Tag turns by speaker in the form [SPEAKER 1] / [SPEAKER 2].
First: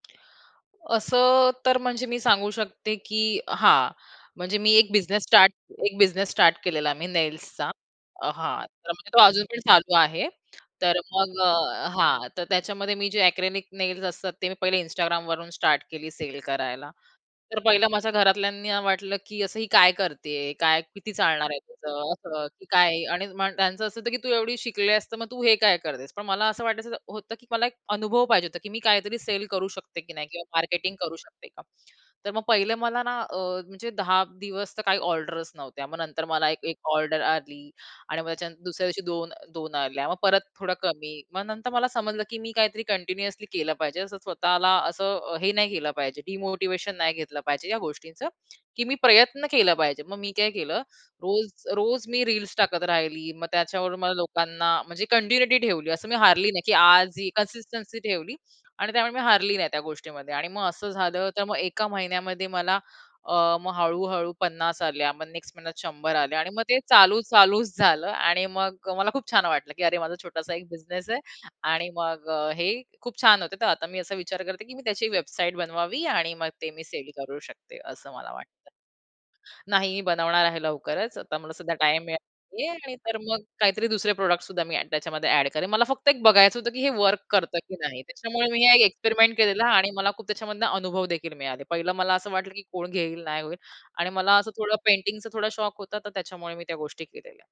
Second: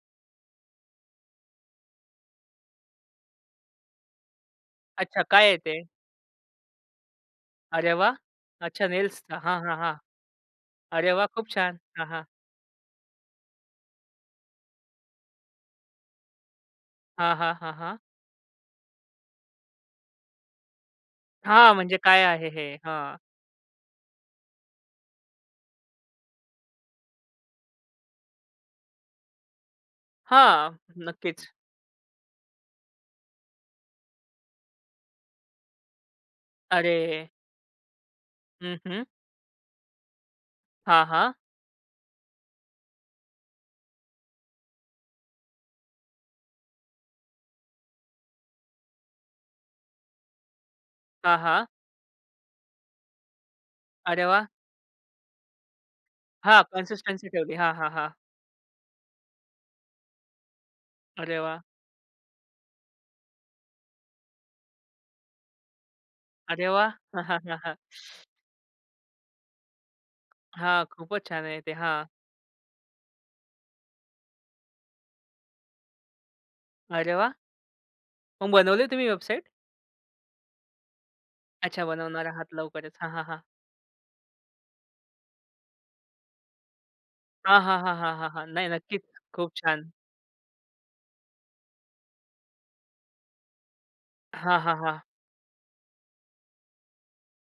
[SPEAKER 1] असं तर म्हणजे मी सांगू शकते की हां म्हणजे मी एक
[SPEAKER 2] अच्छा
[SPEAKER 1] बिझनेस
[SPEAKER 2] काय
[SPEAKER 1] स्टार्ट
[SPEAKER 2] आहे ते?
[SPEAKER 1] एक बिझनेस स्टार्ट केलेला मी नेल्सचा.
[SPEAKER 2] अरे वाह!
[SPEAKER 1] अ, हां,
[SPEAKER 2] अच्छा
[SPEAKER 1] तर म्हणजे तो
[SPEAKER 2] नेल्स हां,
[SPEAKER 1] अजून पण
[SPEAKER 2] हां, हां.
[SPEAKER 1] चालू आहे. तर
[SPEAKER 2] अरे वाह!
[SPEAKER 1] मग
[SPEAKER 2] खूप
[SPEAKER 1] अ,
[SPEAKER 2] छान! हां, हां.
[SPEAKER 1] हां, तर त्याच्यामध्ये मी जे एक्रिलिक नेल्स असतात ते मी पहिले Instagramवरून स्टार्ट केली सेल करायला.
[SPEAKER 2] हां, हां,
[SPEAKER 1] तर
[SPEAKER 2] हां,
[SPEAKER 1] पहिलं
[SPEAKER 2] हां.
[SPEAKER 1] माझ्या घरातल्यांना वाटलं की "असं ही काय करती आहे? काय किती चालणार आहे
[SPEAKER 2] हां, म्हणजे
[SPEAKER 1] त्याचं?
[SPEAKER 2] काय
[SPEAKER 1] असं.
[SPEAKER 2] आहे
[SPEAKER 1] की
[SPEAKER 2] हे?
[SPEAKER 1] काय?"
[SPEAKER 2] हां.
[SPEAKER 1] आणि म्हण त्यांचं असं होतं की "तू एवढी शिकली आहेस तर मग तू हे काय करतेस?" पण मला असं वाटायचं होतं की मला एक अनुभव पाहिजे होता की मी काहीतरी सेल करू शकते की नाही किंवा
[SPEAKER 2] हां.
[SPEAKER 1] मार्केटिंग करू शकते
[SPEAKER 2] नक्कीच.
[SPEAKER 1] का? तर मग पहिलं मला ना अ, म्हणजे 10 दिवस तर काही ऑर्डर्स नव्हत्या. मग नंतर मला एक-एक ऑर्डर
[SPEAKER 2] अरे.
[SPEAKER 1] आली आणि मग त्याच्यानंतर
[SPEAKER 2] हं,
[SPEAKER 1] दुसऱ्या दिवशी
[SPEAKER 2] हं.
[SPEAKER 1] दोन दोन आल्या. मग परत थोडं
[SPEAKER 2] हां,
[SPEAKER 1] कमी.
[SPEAKER 2] हां.
[SPEAKER 1] मग नंतर मला समजलं की मी काहीतरी कंटिन्युअसली केलं पाहिजे असं स्वतःला असं अ, हे नाही केलं पाहिजे डिमोटिव्हेशन नाही घेतलं पाहिजे या गोष्टींचं की मी प्रयत्न केला पाहिजे. मग मी काय केलं
[SPEAKER 2] हां,
[SPEAKER 1] रोज
[SPEAKER 2] हां.
[SPEAKER 1] रोज मी रील्स टाकत राहिली. मग त्याच्यावरून मला
[SPEAKER 2] अरे वाह!
[SPEAKER 1] लोकांना म्हणजे कन्टिन्युइटी ठेवली असं मी हारली नाही
[SPEAKER 2] हां,
[SPEAKER 1] की आज
[SPEAKER 2] कन्सिस्टन्सी
[SPEAKER 1] ही
[SPEAKER 2] ठेवली हां, हां,
[SPEAKER 1] कन्सिस्टन्सी
[SPEAKER 2] हां.
[SPEAKER 1] ठेवली आणि त्यामुळे मी हारली नाही त्या गोष्टीमध्ये. आणि मग असं झालं
[SPEAKER 2] अरे
[SPEAKER 1] तर मग
[SPEAKER 2] वाह!
[SPEAKER 1] एका महिन्यामध्ये मला अ, मग हळू-हळू 50 आल्या. मग नेक्स्ट महिन्यात 100 आल्या आणि मग
[SPEAKER 2] अरे
[SPEAKER 1] ते
[SPEAKER 2] वाह!
[SPEAKER 1] चालू
[SPEAKER 2] हां, हां. हां,
[SPEAKER 1] चालूच
[SPEAKER 2] हां.
[SPEAKER 1] झालं. आणि मग मला खूप छान वाटलं की "अरे माझा छोटासा एक
[SPEAKER 2] हां.
[SPEAKER 1] बिझनेस आहे
[SPEAKER 2] खूपच छान आहे ते
[SPEAKER 1] आणि
[SPEAKER 2] हां.
[SPEAKER 1] मग अ, हे खूप छान होते, तर आता मी असा विचार करते की मी त्याची वेबसाईट बनवावी आणि मग ते मी सेल
[SPEAKER 2] अरे वाह!
[SPEAKER 1] करू शकते" असं मला वाटतं.
[SPEAKER 2] मग बनवली तुम्ही वेबसाईट?
[SPEAKER 1] नाही बनवणार आहे लवकरच आता मला सध्या
[SPEAKER 2] अच्छा,
[SPEAKER 1] टाईम मिळत
[SPEAKER 2] बनवणार आहात
[SPEAKER 1] नाहीये आणि
[SPEAKER 2] लवकरच हां,
[SPEAKER 1] तर
[SPEAKER 2] हां, हां.
[SPEAKER 1] मग काहीतरी दुसरे प्रॉडक्टसुद्धा मी ॲड त्याच्यामध्ये ॲड करेन. मला फक्त एक बघायचं होतं की हे वर्क करतं
[SPEAKER 2] हां,
[SPEAKER 1] की
[SPEAKER 2] हां, हां,
[SPEAKER 1] नाही?
[SPEAKER 2] हां, हां, हां.
[SPEAKER 1] त्याच्यामुळे मी
[SPEAKER 2] नाही,
[SPEAKER 1] हा एक
[SPEAKER 2] नक्कीच.
[SPEAKER 1] एक्सपेरिमेंट
[SPEAKER 2] खूप
[SPEAKER 1] केलेला आणि
[SPEAKER 2] छान!
[SPEAKER 1] मला खूप त्याच्यामधनं अनुभव देखील मिळाले. पहिलं मला असं वाटलं की कोण घेईल नाही होईल. आणि मला असं
[SPEAKER 2] हां,
[SPEAKER 1] थोडं
[SPEAKER 2] हां, हां.
[SPEAKER 1] पेंटिंगचा थोडा शौक होता तर त्याच्यामुळे मी त्या गोष्टी केलेल्या.